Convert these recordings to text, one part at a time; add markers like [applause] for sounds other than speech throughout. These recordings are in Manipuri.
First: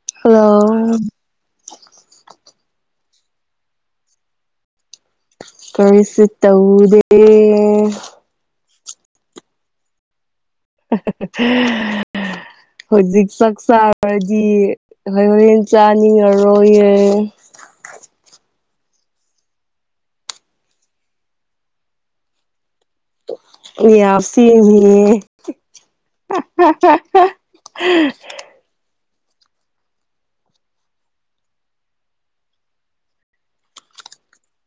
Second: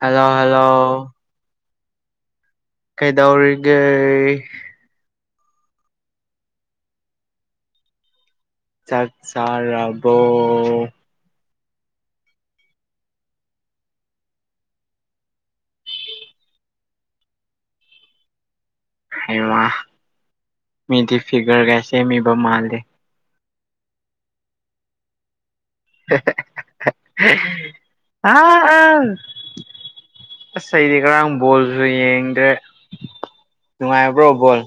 Hello hello. ꯀꯩꯗꯧꯔꯤꯒꯦ꯫ ꯀꯔꯤꯁꯨ ꯇꯧꯗꯦ꯫ ꯑꯦ꯫ ꯆꯥꯛ ꯆꯥꯔꯕꯣ꯫ [unintelligible] ꯍꯧꯖꯤꯛ ꯆꯥꯛ ꯆꯥꯔꯗꯤ ꯍꯣꯏ ꯍꯣꯔꯦꯟ ꯆꯥꯅꯤꯡꯉꯔꯣꯏꯌꯦ꯫ ꯍꯩꯃꯥ ꯃꯤꯗꯤ ꯐꯤꯒꯔꯒ ꯁꯦꯝꯃꯤꯕ ꯃꯥꯜꯂꯦ꯫ ꯑꯩꯌꯥ ꯁꯦꯝꯃꯤꯌꯦ꯫ ꯑ ꯑꯁ ꯑꯩꯗꯤ ꯉꯥꯔꯥꯡ ꯕꯣꯜꯁꯨ ꯌꯦꯡꯗ꯭ꯔꯦ꯫ ꯅꯨꯉꯥꯏꯕ꯭ꯔꯣ ꯕꯣꯜ꯫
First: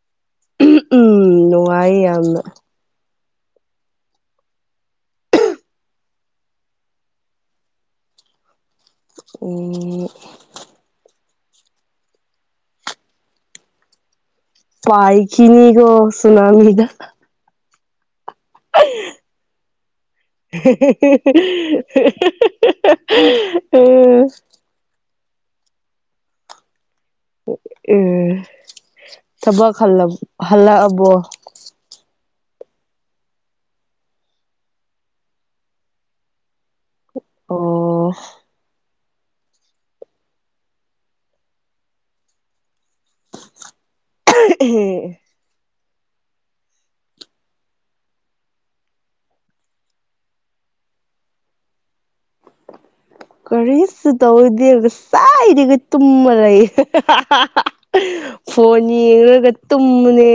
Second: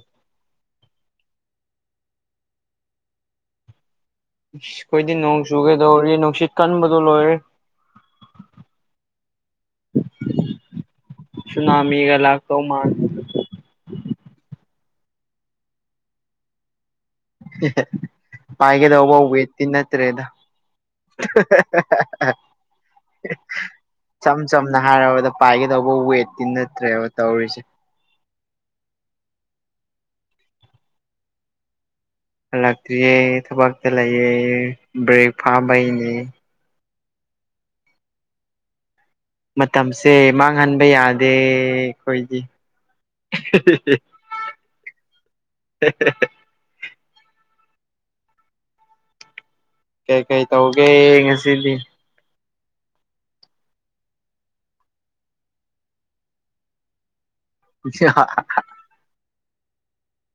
ꯎꯝ ꯅꯨꯡꯉꯥꯏ ꯌꯥꯝꯅ꯫ ꯏꯁ ꯈꯣꯏꯗꯤ ꯅꯣꯡ ꯆꯨꯒꯦꯗꯧꯔꯤ ꯅꯨꯡꯁꯤꯠ ꯀꯟꯕꯗꯣ ꯂꯣꯏꯔꯦ꯫ ꯑꯣ꯫ ꯁꯨꯅꯥꯃꯤꯒ ꯂꯥꯛꯇꯧꯃꯥꯟ ꯄꯥꯏꯈꯤꯅꯤꯒꯣ ꯁꯨꯅꯃꯤꯗ [unintelligible] ꯄꯥꯏꯒꯗꯧꯕ ꯋꯦꯠꯇꯤ ꯅꯠꯇ꯭ꯔꯦꯗ [unintelligible] [unintelligible] ꯁꯝꯅ ꯍꯥꯏꯔꯕꯗ ꯄꯥꯏꯒꯗꯧꯕ ꯋꯦꯠꯇꯤ ꯅꯠꯇ꯭ꯔꯦꯕ ꯇꯧꯔꯤꯁꯤ ꯎꯝ ꯊꯕꯛ ꯍꯜꯂꯛ ꯍꯜꯂꯛꯑꯕꯣ ꯍꯜꯂꯛꯇ꯭ꯔꯤꯌꯦ ꯊꯕꯛꯇ ꯂꯩꯌꯦ ꯕ꯭ꯔꯦꯛ ꯐꯥꯕꯩꯅꯦ ꯑꯣ ꯃꯇꯝꯁꯦ ꯃꯥꯡꯍꯟꯕ ꯌꯥꯗꯦ ꯑꯈꯣꯏꯗꯤ [unintelligible] [unintelligible] ꯍꯦ ꯍꯦ ꯍꯦ ꯀꯩꯀꯩ ꯇꯧꯒꯦ ꯉꯁꯤꯗꯤ ꯀꯔꯤꯁꯨ ꯇꯧꯗꯦ ꯉꯁꯥꯏꯗꯒꯤ ꯇꯨꯝꯃ ꯂꯩ ꯑꯦ [unintelligible] ꯐꯣꯟ ꯌꯦꯡꯔꯒ ꯇꯨꯝꯕꯅꯦ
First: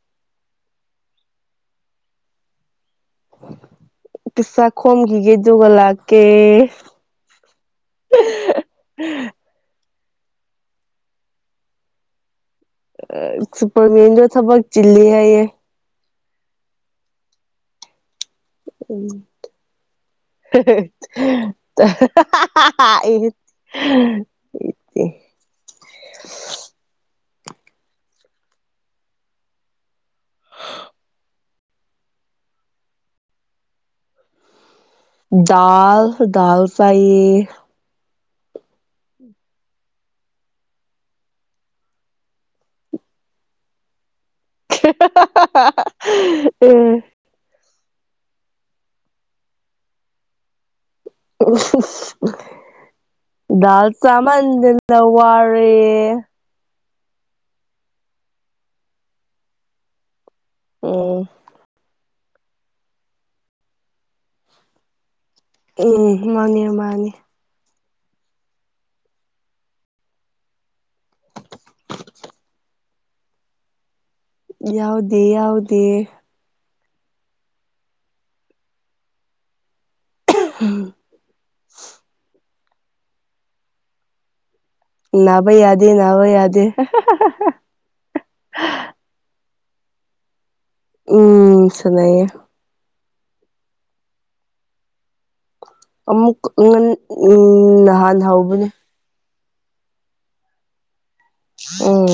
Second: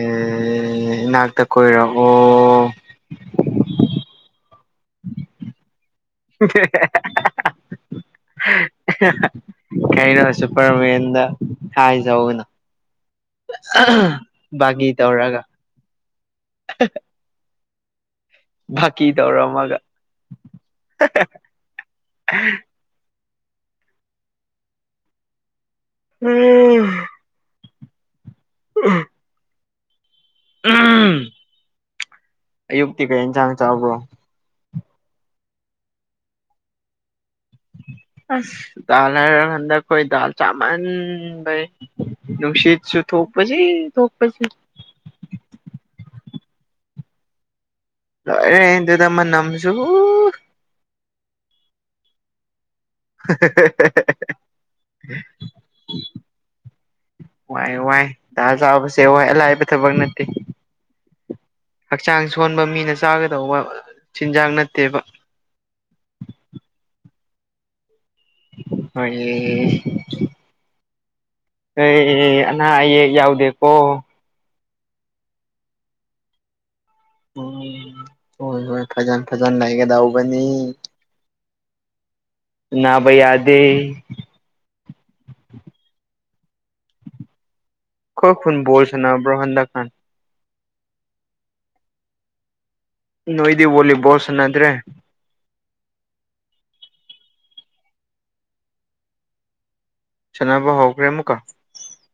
ꯑꯦ ꯏꯅꯥꯛꯇ ꯀꯣꯏꯔꯛꯑꯣ ꯄꯩꯁꯥ ꯈꯣꯝꯒꯤꯒꯦ ꯑꯗꯨꯒ ꯂꯥꯛ [unintelligible] [unintelligible] ꯀꯩꯅꯣ ꯁꯨꯄꯔꯃꯦꯟꯗ ꯍꯥꯏꯖꯧꯅ [unintelligible] ꯁꯨꯄꯔꯃꯤꯟꯗꯣ ꯊꯕꯛ ꯕꯥꯒꯤ ꯆꯤꯜꯂꯤ ꯇꯧꯔꯒ ꯍꯥꯏꯌꯦ [unintelligible] ꯕꯥꯀꯤ ꯇꯧꯔꯝꯃꯒ [unintelligible] [unintelligible] ꯎꯝ ꯎꯝ [unintelligible] ꯑꯌꯨꯛꯇꯤ ꯀꯩ ꯏꯟꯁꯥꯡ ꯆꯥꯕ꯭ꯔꯣ ꯗꯥꯜ ꯗꯥꯜ ꯆꯥꯏꯌꯦ ꯑꯁ ꯗꯥꯜ ꯍꯥꯢꯔ ꯍꯟꯗꯛ ꯈꯣꯢ ꯗꯥꯜ ꯆꯥꯃꯟꯕꯩ ꯅꯨꯡꯁꯤꯠꯁꯨ ꯊꯣꯛꯄꯁꯤ ꯊꯣꯛꯄ ꯁꯤ [unintelligible] ꯂꯣꯢꯔꯦ ꯑꯗꯨꯗ ꯃꯅꯝꯁꯨ [unintelligible] [unintelligible] ꯗꯥꯜ ꯆꯥꯃꯟꯗꯅ ꯋꯥꯔꯦ ꯋꯥꯏ ꯋꯥꯏ ꯗꯥꯜ ꯆꯥꯕꯁꯦ ꯋꯥꯏ ꯑꯂꯥꯏꯕ ꯊꯕꯛ ꯅꯠ ꯎꯝ ꯍꯛꯆꯥꯡ ꯁꯣꯟꯕ ꯃꯤꯅ ꯆꯥꯒꯗꯧꯕ ꯆꯤꯟꯖꯥꯛ ꯅꯠꯇꯦꯕ ꯎꯝ ꯃꯥꯅꯦ ꯃꯥꯅꯦ ꯍꯣꯏꯌꯦ ꯑꯩ ꯑꯅꯥ ꯑꯌꯦꯛ ꯌꯥꯎꯗꯦꯀꯣ ꯌꯥꯎꯗꯦ ꯌꯥꯎꯗꯦ ꯎꯝ ꯍꯣꯏ ꯍꯣꯏ ꯐꯖꯟ ꯐꯖꯟ ꯂꯩꯒꯗꯧꯕꯅꯤ [inaudible] ꯅꯥꯚ ꯌꯥꯗꯦ ꯅꯚ ꯌꯥꯗꯦ ꯅꯕ ꯌꯥꯗꯦ [unintelligible] ꯈꯣꯢ ꯈꯨꯟ ꯕꯣꯜ ꯁꯅꯕ꯭ꯔꯣ ꯍꯟꯗꯛꯀꯥꯟ ꯎꯝ ꯁꯥꯟꯅꯩꯌꯦ ꯅꯣꯏꯗꯤ ꯚꯣꯜꯂꯤꯕꯣꯜ ꯁꯥꯟꯅꯗ꯭ꯔꯦ ꯑꯃꯨꯛ [unintelligible] ꯅꯍꯥꯟ ꯍꯧꯕꯅꯦ ꯁꯅꯥꯕ ꯍꯧꯈ꯭ꯔꯦ ꯑꯃꯨꯛꯀ ꯎꯝ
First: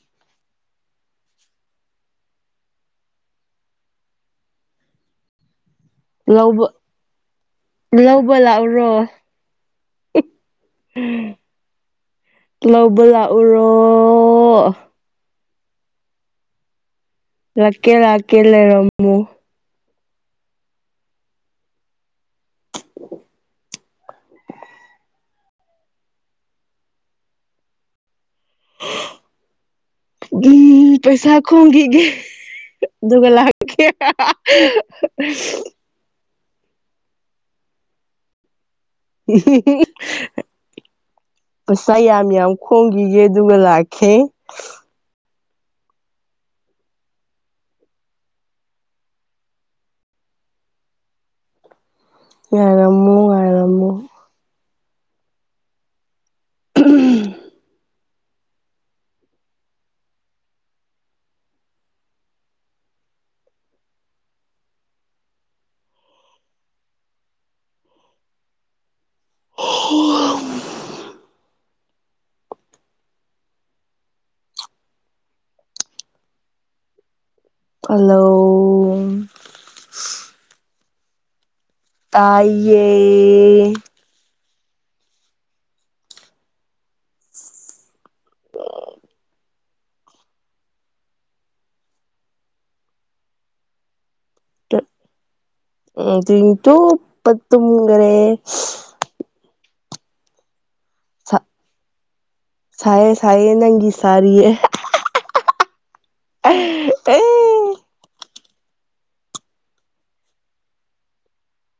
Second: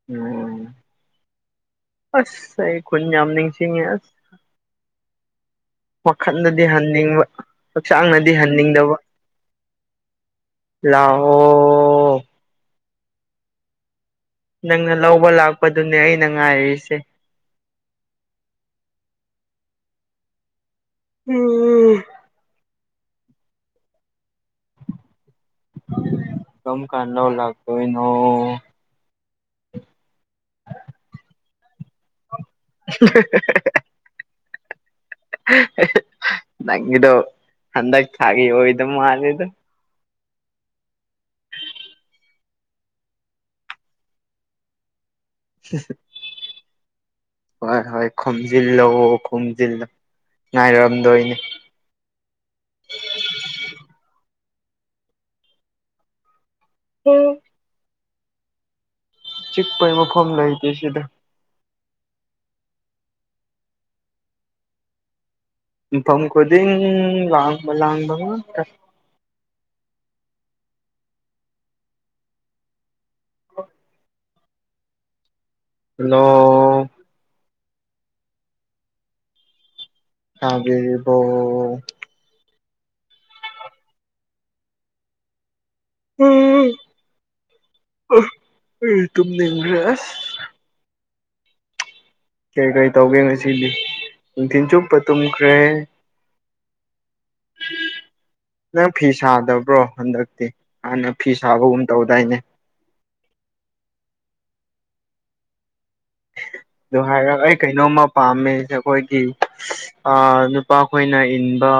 [unintelligible] ꯑꯁ ꯑꯩ ꯈꯨꯟ ꯌꯥꯝ ꯅꯤꯡꯁꯤꯡꯉꯦ ꯑꯁ ꯂꯧꯕ ꯋꯥꯈꯟꯗꯗꯤ ꯍꯟꯅꯤꯡꯕ ꯍꯛꯆꯥꯡꯅꯗꯤ ꯂꯧꯕ ꯂꯥꯛꯎꯔꯣ ꯍꯟꯅꯤꯡꯗꯕ ꯂꯑꯣ ꯑꯣ ꯂꯧꯕ ꯂꯥ ꯅꯪꯅ ꯂꯧꯕ ꯂꯥꯛꯄꯗꯨꯅꯦ ꯑꯩꯅ ꯉꯥꯏꯔꯤꯁꯦ ꯂꯛꯀꯦ ꯂꯥꯛꯀꯦ ꯂꯩꯔꯝꯃꯨ [unintelligible] ꯀꯝ ꯀꯥꯟ ꯂꯧ ꯂꯥꯛꯇꯣꯏꯅꯣ ꯗꯨꯝ ꯄꯩꯁꯥ ꯈꯣꯝꯈꯤꯒꯦ ꯑꯗꯨꯒ ꯂꯥꯛ [unintelligible] [unintelligible] ꯅꯪꯒꯤꯗꯣ ꯍꯟꯗꯛ ꯊꯥꯒꯤ ꯑꯣꯢ [unintelligible] ꯄꯩꯁꯥ ꯌꯥꯝ ꯌꯥꯝ ꯈꯣꯡꯒꯤꯒꯦ ꯑꯗꯨꯒ ꯂꯥꯛꯈꯦ [unintelligible] ꯍꯣꯏ ꯍꯣꯏ ꯈꯣꯝꯖꯤꯜꯂꯣ ꯈꯣꯝꯖꯤꯜꯂꯣ ꯉꯥꯏꯔꯝꯗꯣꯏꯅꯦ ꯉꯥꯢꯔꯝꯃꯨ [unintelligible] ꯆꯤꯛꯄ ꯃꯐꯝ ꯂꯩꯇꯦ ꯁꯤꯗ ꯃꯐꯝ ꯈꯨꯗꯤꯡ ꯂꯥꯡꯕ ꯂꯥꯡꯕ ꯉꯥꯛꯇ [unintelligible] ꯍꯅꯣ ꯍꯂꯣ ꯎꯝ ꯇꯥꯕꯤꯔꯤꯕꯣ ꯇꯥꯏꯌꯦ [unintelligible] ꯑꯩ ꯇꯨꯝꯅꯤꯡꯈ꯭ꯔꯦ ꯑꯁ ꯀꯩ ꯀꯩ ꯇꯧꯒꯦ ꯉꯁꯤꯗꯤ ꯅꯨꯡꯊꯤꯟ ꯆꯨꯞꯄ ꯇꯨꯝꯈ꯭ꯔꯦ ꯅꯨꯡꯗꯤꯟ ꯆꯨꯞꯄ ꯇꯨꯝꯒꯔꯦ [unintelligible] ꯅꯪ ꯐꯤ ꯁꯥꯗꯕ꯭ꯔꯣ ꯍꯟꯗꯛꯇꯤ ꯍꯥꯟꯅ ꯐꯤ ꯁꯥꯕꯒꯨꯝ ꯇꯧꯗꯥꯏꯅꯦ ꯁꯥꯏꯌꯦ ꯁꯥꯏꯌꯦ ꯅꯪꯒꯤ ꯁꯥꯔꯤꯌꯦ ꯗꯨ ꯑꯦ ꯍꯥꯏꯔꯛꯑꯩ ꯀꯩꯅꯣꯝꯃ ꯄꯥꯝꯃꯦ ꯑꯩꯖꯦ ꯑꯈꯣꯏꯒꯤ ꯑꯥ ꯅꯨꯄꯥ ꯈꯣꯏꯅ ꯏꯟꯕ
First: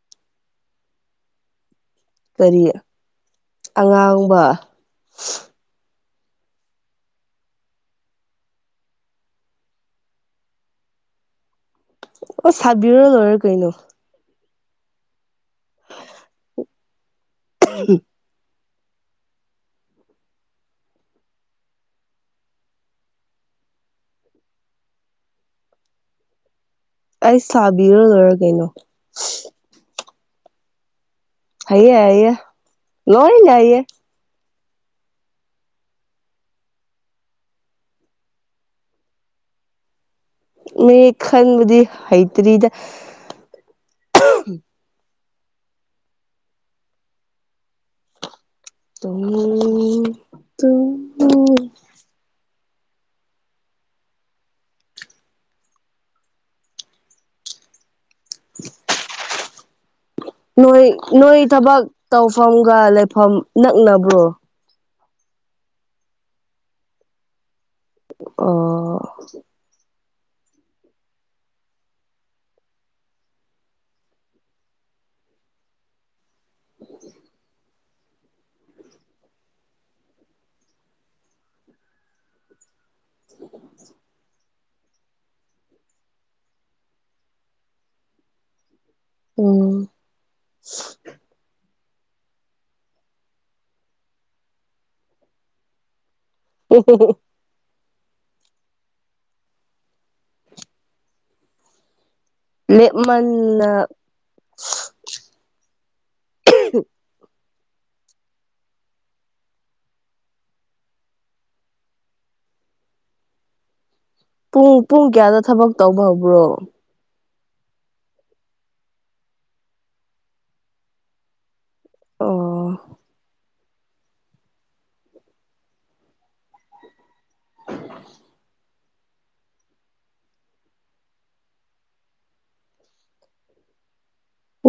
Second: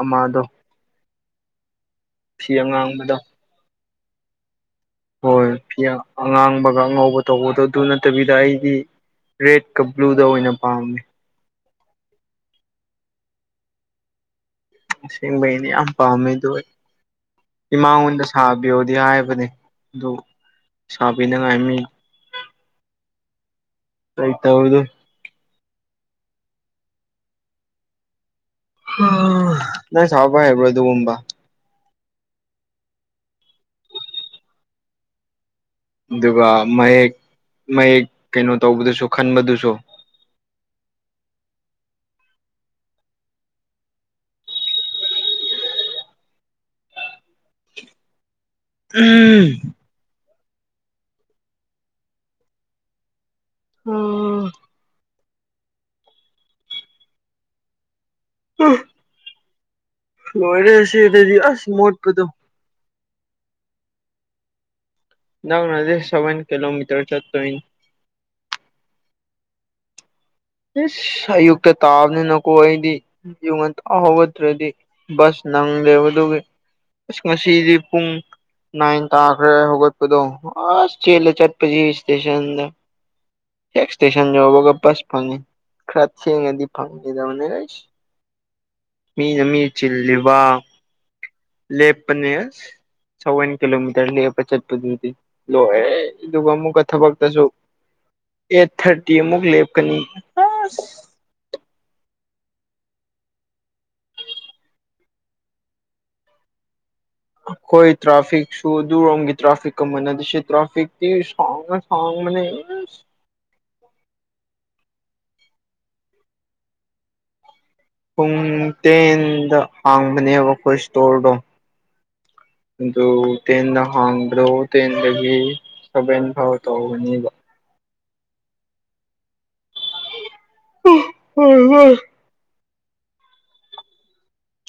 ꯑꯃꯗꯣ ꯐꯤ ꯀꯔꯤ ꯑꯉꯥꯡꯕꯗꯣ ꯑꯉꯥꯡꯕ ꯍꯣꯏ ꯐꯤ ꯑꯉꯥꯡꯕꯒ ꯑꯉꯧꯕ ꯇꯧꯕꯗꯣ ꯑꯗꯨ ꯅꯠꯇꯕꯤꯗ ꯑꯩꯗꯤ ꯔꯦꯗꯀ ꯕ꯭ꯂꯨꯗ ꯑꯣꯏꯅ ꯄꯥꯝꯃꯤ ꯑꯣ ꯁꯥꯕꯤꯔ ꯂꯣꯏꯔꯦ ꯀꯩꯅꯣ ꯑꯁꯦꯡꯕꯩꯩꯅꯦ ꯌꯥꯝ ꯄꯥꯝꯃꯦ ꯑꯗꯨ ꯏꯃꯥꯉꯣꯟꯗꯁꯨ ꯁꯥꯕꯤꯌꯣꯗꯤ ꯍꯥꯏꯕꯅꯦ ꯑꯗꯨ ꯁꯥꯕꯤꯅꯤꯉꯥꯏ ꯃꯤ ꯂꯩꯇꯕꯗꯨ ꯑꯩ ꯁꯥꯕꯤꯔ ꯂꯣꯏꯔꯦ ꯀꯩꯅꯣ ꯑꯥ ꯅꯪ ꯁꯥꯕ ꯍꯥꯏꯕ꯭ꯔꯣ ꯑꯗꯨꯒꯨꯝꯕ ꯍꯩꯌꯦ ꯍꯩꯌꯦ ꯂꯣꯢꯅ ꯍꯩꯌꯦ ꯑꯗꯨꯒ ꯃꯌꯦꯛ ꯃꯌꯦꯛ ꯀꯩꯅꯣ ꯇꯧꯕꯗꯨꯁꯨ ꯈꯟꯕꯗꯨꯁꯨ ꯃꯤ ꯈꯟꯕꯗꯤ ꯍꯩꯇ꯭ꯔꯤꯗ ꯎꯝ ꯎꯝ ꯇꯨ ꯑꯝ ꯑꯦ ꯅꯣꯏ ꯅꯣꯏ ꯑꯁ ꯊꯕꯛ ꯃꯣꯠꯄꯗꯣ ꯇꯧꯐꯝꯒ ꯂꯩꯐꯝ ꯅꯛꯅꯕ꯭ꯔꯣ ꯅꯪꯅ ꯍꯧꯖꯤꯛ ꯁꯕꯦꯟ ꯀꯦꯂꯣꯃꯤꯠꯇ꯭ꯔ ꯆꯠꯇꯣꯢꯅꯤ ꯑꯣ ꯏꯁ ꯑꯌꯨꯛꯇ ꯇꯥꯕꯅꯤꯅꯀꯣ ꯑꯩꯗꯤ ꯑꯌꯨꯛ ꯉꯟꯇꯥ ꯍꯧꯒꯠꯇ꯭ꯔꯗꯤ ꯕꯁ ꯅꯪꯗꯦꯕ ꯑꯗꯨꯒꯤ ꯑꯁ ꯉꯁꯤꯗꯤ ꯄꯨꯡ ꯅꯥꯏꯟ ꯇꯥꯈ꯭ꯔꯦ ꯍꯧꯒꯠꯄꯗꯣ ꯑꯁ ꯆꯦꯂ ꯆꯠꯄꯁꯤ ꯁ꯭ꯇꯦꯁꯟꯗ ꯍꯦꯛ ꯁ꯭ꯇꯦꯁꯟ ꯌꯧꯕꯒ ꯕꯁ ꯐꯪꯉꯤ ꯈꯔꯥ ꯊꯦꯡꯉꯗꯤ ꯐꯪꯉꯣꯏꯗꯕꯅꯤ ꯑꯩꯁ ꯃꯤꯅ ꯃꯤ ꯎꯝ ꯆꯤꯜꯂꯤꯕ ꯂꯦꯞꯄꯅꯦ ꯑꯁ ꯁꯥꯕꯦꯟ ꯀꯤꯂꯣꯃꯤꯇꯔ ꯂꯦꯞꯄ ꯆꯠꯄꯗꯨꯗꯤ ꯂꯣꯏꯔꯦꯍꯦ ꯑꯗꯨꯒ ꯑꯃꯨꯛ ꯊꯕꯛꯇꯁꯨ ꯑꯦꯠ ꯊꯥꯔꯇꯤ ꯑꯃꯨꯛ ꯂꯦꯞꯀꯅꯤ ꯑꯁ ꯂꯦꯞꯃꯟꯗꯅ ꯑꯩꯈꯣꯏ ꯇ꯭ꯔꯥꯐꯤꯛꯁꯨ ꯑꯗꯨꯔꯣꯝꯒꯤ ꯇ꯭ꯔꯥꯐꯤꯛꯀ ꯃꯅꯥꯗꯦ ꯁꯤ ꯇ꯭ꯔꯥꯐꯤꯛꯇꯤ ꯁꯥꯡꯉ ꯁꯥꯡꯕꯅꯦ ꯄꯨꯡ ꯄꯨꯡ ꯀꯌꯥꯗ ꯊꯕꯛ ꯇꯧꯕ ꯍꯧꯕ꯭ꯔꯣ ꯄꯨꯡ ꯇꯦꯟꯗ ꯍꯥꯡꯕꯅꯦꯕ ꯑꯩꯈꯣꯏ ꯁ꯭ꯇꯣꯔꯗꯣ ꯑꯣ ꯑꯗꯨ ꯇꯦꯟꯗ ꯍꯥꯡꯕꯗꯣ ꯇꯦꯟꯗꯒꯤ ꯁꯕꯦꯟ ꯐꯥꯎ ꯇꯧꯒꯅꯤꯕ ꯎ ꯎꯝ ꯎꯝ [unintelligible]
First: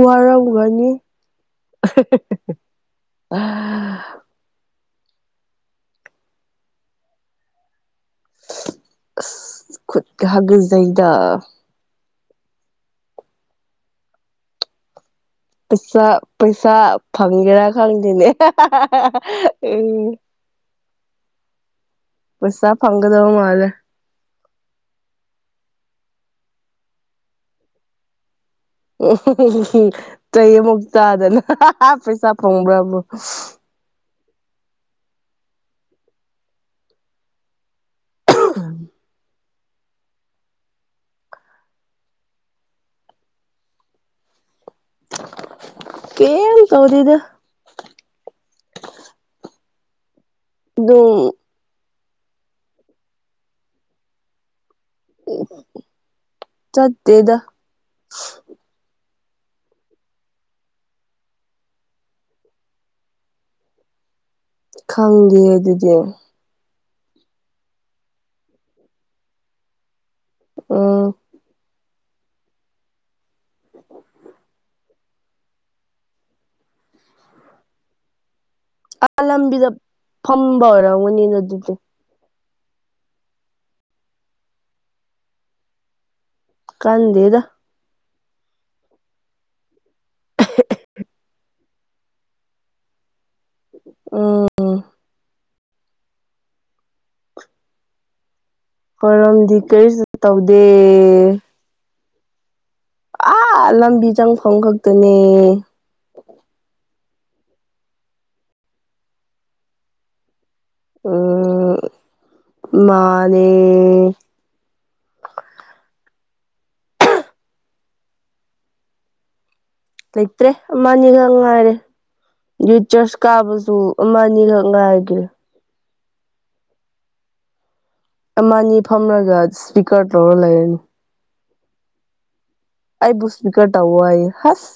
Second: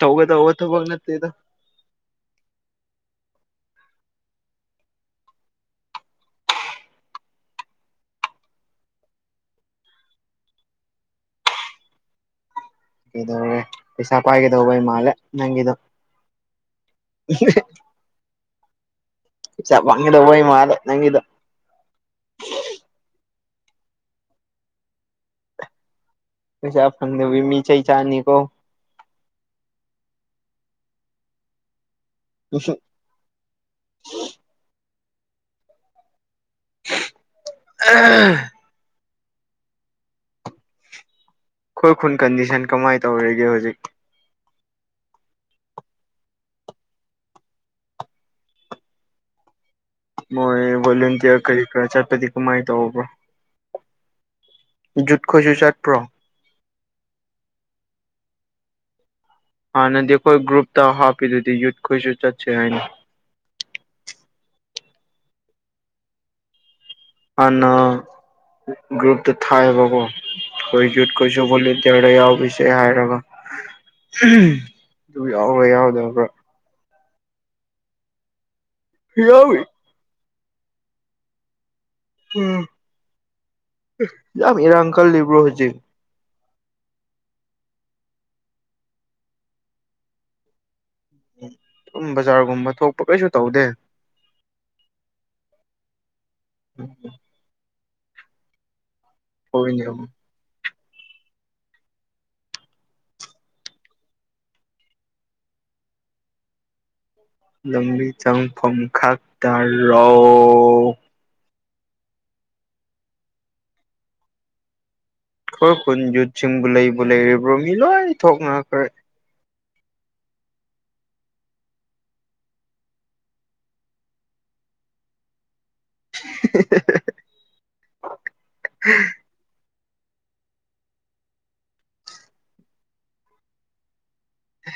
ꯇꯧꯒꯗꯧꯕ ꯊꯕꯛ ꯋꯥꯔꯧꯒꯅꯤ ꯅꯠꯇꯦꯗ [unintelligible] ꯈꯨꯠꯀ ꯍꯥꯒꯠꯖꯩꯗ ꯀꯩꯗꯧꯔꯦ ꯄꯩꯁꯥ ꯄꯥꯏꯒꯗꯧꯕꯩ ꯃꯥꯜꯂꯦ ꯅꯪꯒꯤꯗꯣ ꯄꯩꯁꯥ ꯄꯩꯁꯥ ꯐꯪꯒꯦꯔꯥ ꯈꯪꯗꯦꯅꯦ [unintelligible] [unintelligible] ꯄꯩꯁꯥ ꯎꯝ ꯋꯥꯡꯒꯗꯧꯕꯩ ꯃꯥꯜꯂꯦ ꯅꯪꯒꯤꯗꯣ ꯄꯨꯁꯥ ꯐꯪꯒꯗꯧꯕ ꯃꯥꯜꯂꯦ ꯄꯩꯁꯥ ꯐꯪꯗꯕꯤ ꯃꯤ ꯆꯩ ꯆꯥꯅꯤꯀꯣ ꯎꯝ [unintelligible] ꯆꯩ ꯑꯃꯨꯛ ꯆꯥꯗꯅ [unintelligible] ꯄꯩꯁꯥ ꯐꯪꯕ꯭ꯔꯕꯨ ꯑ [unintelligible] ꯑꯩꯈꯣꯏ ꯈꯨꯟ ꯀꯟꯗꯤꯁꯟ ꯀꯃꯥꯏꯅ ꯇꯧꯔꯤꯒꯦ ꯍꯧꯖꯤꯛ ꯀꯦꯝ ꯇꯧꯗꯦꯗ ꯃꯣꯏ ꯑꯗꯨꯝ ꯚꯣꯂꯨꯟꯇꯤꯌꯥꯔ ꯀꯔꯤ ꯀꯔꯥ ꯆꯠꯄꯗꯤ ꯀꯃꯥꯏꯅ ꯇꯧꯕ꯭ꯔꯣ ꯖꯨꯠ ꯈꯣꯏꯁꯨ ꯆꯠꯄ꯭ꯔꯣ ꯆꯠꯇꯦꯗ ꯍꯥꯟꯅꯗꯤ ꯑꯩꯈꯣꯏ ꯒ꯭ꯔꯨꯞꯇ ꯍꯥꯞꯄꯤꯗꯨꯗꯤ ꯌꯨꯠꯈꯣꯏꯁꯨ ꯆꯠꯁꯦ ꯍꯥꯏꯅ ꯈꯪꯗꯦ ꯑꯗꯨꯗꯤ ꯍꯥꯟꯅ ꯒ꯭ꯔꯨꯞꯇ ꯊꯥꯏꯕꯀꯣ ꯀꯣꯏꯖꯨꯠ ꯎꯝ ꯀꯣꯏ ꯁꯨ ꯕꯣꯂꯨꯟꯇ꯭ꯌꯔꯗ ꯌꯥꯎꯕꯤꯁꯦ ꯍꯥꯏꯔꯒ [unintelligible] ꯗꯨ ꯌꯥꯎꯕ꯭ꯔꯥ ꯌꯥꯎꯗꯕ꯭ꯔꯥ ꯑ ꯌꯥꯎꯋꯤ ꯂꯝꯕꯤꯗ ꯐꯝꯕ ꯑꯣꯏꯔꯝꯒꯅꯤꯅ ꯑꯗꯨꯗꯤ [unintelligible] ꯌꯥꯝ ꯏꯔꯥꯡ ꯀꯜꯂꯤꯕꫭ ꯍꯨꯖꯤꯛ ꯀꯟꯗꯦꯗ [unintelligible] ꯎꯝ ꯕꯖꯥꯔꯒꯨꯝꯕ ꯊꯣꯛꯄ ꯀꯩꯁꯨ ꯇꯧꯗꯦ ꯑ [unintelligible] ꯈꯣꯏꯔꯣꯝꯗꯤ ꯍꯣꯏꯅꯦ ꯀꯔꯤꯁꯨ ꯇꯧꯗꯦ ꯑꯥ ꯂꯝꯕꯤ ꯆꯪꯐꯝ ꯈꯛꯇꯅꯦ ꯂꯝꯕꯤ ꯆꯪꯐꯝ ꯈꯥꯛ ꯇꯥꯔꯣ ꯎꯝ ꯃꯥꯅꯦ ꯈꯣꯏ ꯈꯨꯨꯟ ꯌꯨꯠꯁꯤꯡꯕꯨ ꯂꯩꯕꯨ ꯂꯩꯔꯤꯕ꯭ꯔꯣ ꯃꯤ ꯂꯣꯏ ꯊꯣꯛꯅꯈ꯭ꯔꯦ ꯂꯩꯇ꯭ꯔꯦ ꯑꯃꯥꯅꯤꯒꯛ ꯉꯥꯏꯔꯦ ꯌꯨꯠ ꯆꯔꯆ ꯀꯥꯕꯁꯨ ꯑꯃ ꯅꯤꯒꯛ ꯉꯥꯏꯒꯦ [unintelligible] ꯑꯃ ꯅꯤ ꯐꯝꯔꯒ ꯁ꯭ꯄꯤꯀꯔ ꯇꯧꯔ ꯂꯩꯔꯅꯨ ꯑꯩꯕꯨ ꯁ꯭ꯄꯤꯀꯔ ꯇꯧꯕ ꯑꯌꯦ ꯍꯁ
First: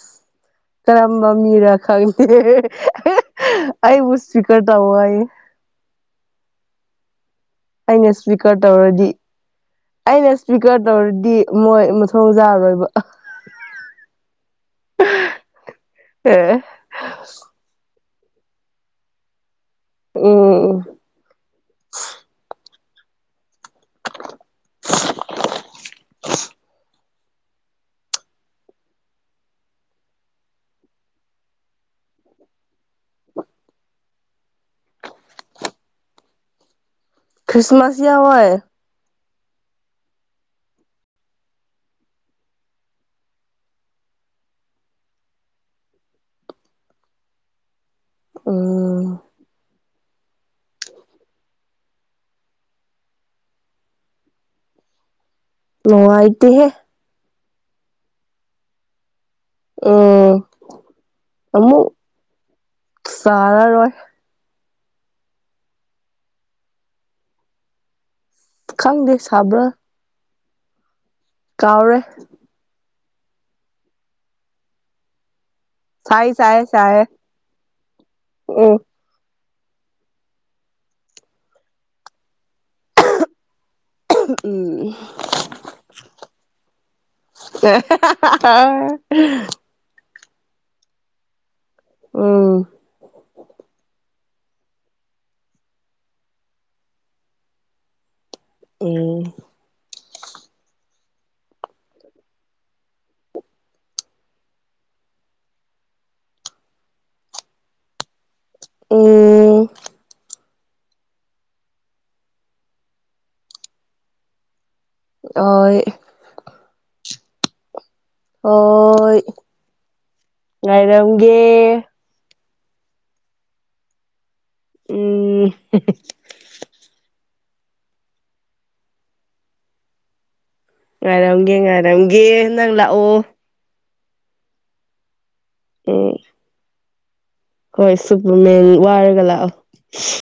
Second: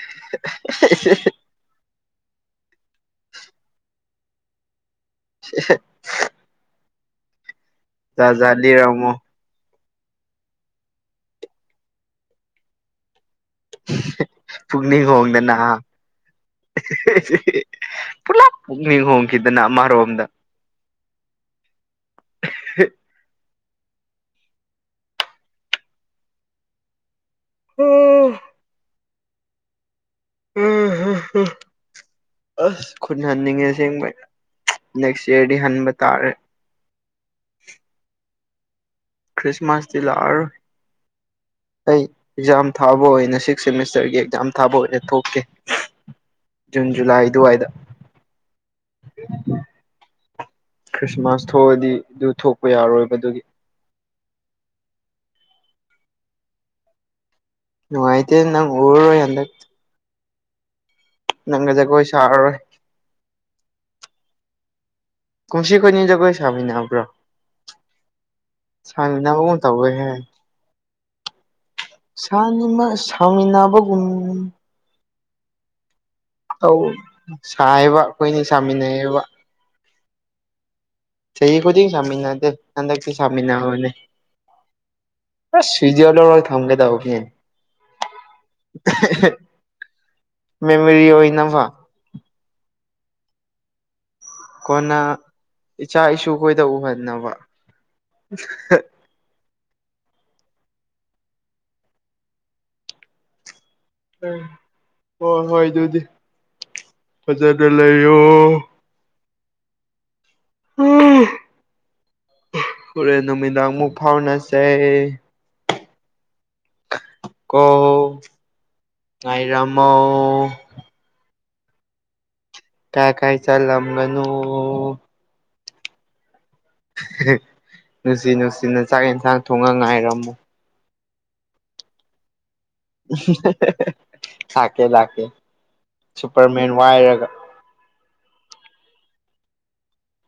ꯀꯔꯝꯕ ꯃꯤꯔ ꯈꯪ [unintelligible] ꯑꯩꯕꯨ ꯁ꯭ꯄꯤꯀꯔ ꯇꯧ ꯂꯩ ꯑꯩꯅ ꯖꯥꯠ ꯖꯥꯠ ꯁ꯭ꯄꯤꯀꯔ ꯇꯧꯔꯗꯤ ꯂꯤꯔꯝꯃꯣ ꯑꯩꯅ ꯁ꯭ꯄꯤꯀꯔ ꯇꯧꯔꯗꯤ ꯃꯣꯏ ꯃꯊꯣꯡ ꯆꯥꯔꯣꯏꯕ [unintelligible] ꯄꯨꯛꯅꯤꯡ ꯍꯣꯡꯗꯅ ꯍꯥ [unintelligible] ꯄꯨꯂꯞ ꯄꯨꯛꯅꯤꯡ ꯍꯣꯡꯈꯤꯗꯅ ꯑꯥꯃꯔꯣꯝꯗ ꯎꯝ ꯎꯝ [unintelligible] ꯑꯁ ꯈꯨꯟ ꯍꯟꯅꯤꯡꯉꯦ ꯑꯁꯦꯡꯕꯩ ꯅꯦꯛꯁ ꯌꯥꯔꯗꯤ ꯍꯟꯕ ꯇꯥꯔꯦ ꯈ꯭ꯔꯤꯁꯃꯥꯁ ꯌꯥꯋꫭꯏ ꯈ꯭ꯔꯤꯁꯃꯥꯁꯇꯤ ꯂꯥꯛꯑꯔꫭꯏ ꯑꯩ ꯑꯦꯛꯖꯥꯝ ꯊꯥꯕ ꯑꯣꯏꯅ ꯁꯤꯛꯁ ꯁꯦꯃꯤꯁꯇꯔꯒꯤ ꯑꯦꯛꯖꯥꯝ ꯊꯥꯕ ꯑꯣꯏꯅ ꯊꯣꯛꯀꯦ ꯖꯨꯟ ꯖꯨꯂꯥꯏ ꯑꯗꯨꯋꯥꯏꯗ ꯎꯝ [unintelligible] ꯈ꯭ꯔꯤꯁꯃꯥꯁ ꯊꯣꯛꯑꯗꯤ ꯗꯨ ꯊꯣꯛꯄ ꯌꯥꯔꯣꯏꯕ ꯗꯨꯒꯤ ꯅꯨꯉꯥꯏꯇꯦꯍꯦ ꯅꯨꯉꯥꯏꯇꯦ ꯅꯪ ꯎꯔꯔꫭꯏ ꯍꯟꯗꯛ ꯎꯝ ꯅꯪꯒ ꯑꯃꯨꯛ ꯖꯒꯣꯏ ꯁꯥꯔꯔꯣꯏ ꯆꯥꯔꯔꯣꯏ ꯀꯨꯝꯁꯤ ꯈꯣꯏꯅꯤ ꯖꯒꯣꯏ ꯁꯥꯃꯤꯟꯅꯍꯧꯕ꯭ꯔꯣ ꯈꯪꯗꯦ ꯁꯥꯥꯟꯃꯤꯟꯅꯍꯧꯒꯨꯝ ꯁꯥꯕ꯭ꯔꯥ ꯇꯧꯋꯦꯍꯦ ꯀꯥꯎꯔꯦ ꯁꯅꯤꯃ ꯁꯃꯤꯅꯕꯒꯨꯝ ꯊꯥꯏ ꯇꯧ ꯁꯥꯏꯌꯦꯕ ꯑꯈꯣꯏꯅꯤ ꯎꯝ ꯁꯥꯃꯤꯟꯅꯩꯌꯦꯕ ꯆꯍꯤ ꯈꯨꯗꯤꯡ ꯁꯥꯃꯤꯅꯗꯦ ꯍꯟꯗꯛꯗꯤ ꯁꯥꯃꯤꯅꯕꯅꯦ ꯎꯝ ꯑꯁ ꯁꯤꯖꯦ ꯂꯧꯔꯣꯏ ꯐꯪꯒꯗꯧꯅꯦ ꯃꯦꯃꯔꯤ ꯑꯣꯏꯅꯕ ꯑꯣ ꯀꯣꯟꯅ ꯏꯆꯥ ꯏꯁꯨ ꯈꯣꯏꯗ ꯎꯍꯟꯅꯕ ꯎꯝ ꯍꯣꯏ ꯍꯣꯏ ꯑꯗꯨꯗꯤ ꯐꯖꯅ ꯂꯩꯌꯣ ꯎꯡ ꯍꯣꯔꯦꯟ ꯅꯨꯃꯤꯗꯥꯡ ꯑꯃꯨꯛ ꯐꯥꯎꯅꯁꯩ ꯑꯣꯏ ꯀꯣ ꯍꯣꯏ ꯉꯥꯏꯔꯝꯃꯣ ꯉꯥꯏꯔꯝꯒꯦ ꯀꯥꯥꯏ ꯀꯥꯏ ꯆꯜꯂꯝꯒꯅꯣ ꯎꯝ ꯅꯨꯡꯁꯤ ꯅꯨꯡꯁꯤꯅ ꯆꯥꯛ ꯌꯦꯟꯁꯥꯡ ꯊꯣꯡꯉꯒ ꯉꯥꯏꯔꯝꯃꯨ ꯉꯥꯏꯔꯝꯒꯦ ꯉꯥꯏꯔꯝꯒꯦ ꯅꯪ ꯂꯥꯛꯑꯣ ꯂꯥꯛꯀꯦ ꯂꯥꯛꯀꯦ ꯎꯝ ꯁꯨꯄꯔꯃꯦꯟ ꯋꯥꯏꯔꯒ ꯍꯣꯏ ꯁꯨꯄꯔꯃꯦꯟ ꯋꯥꯏꯔꯒ ꯂꯥꯛꯑꯣ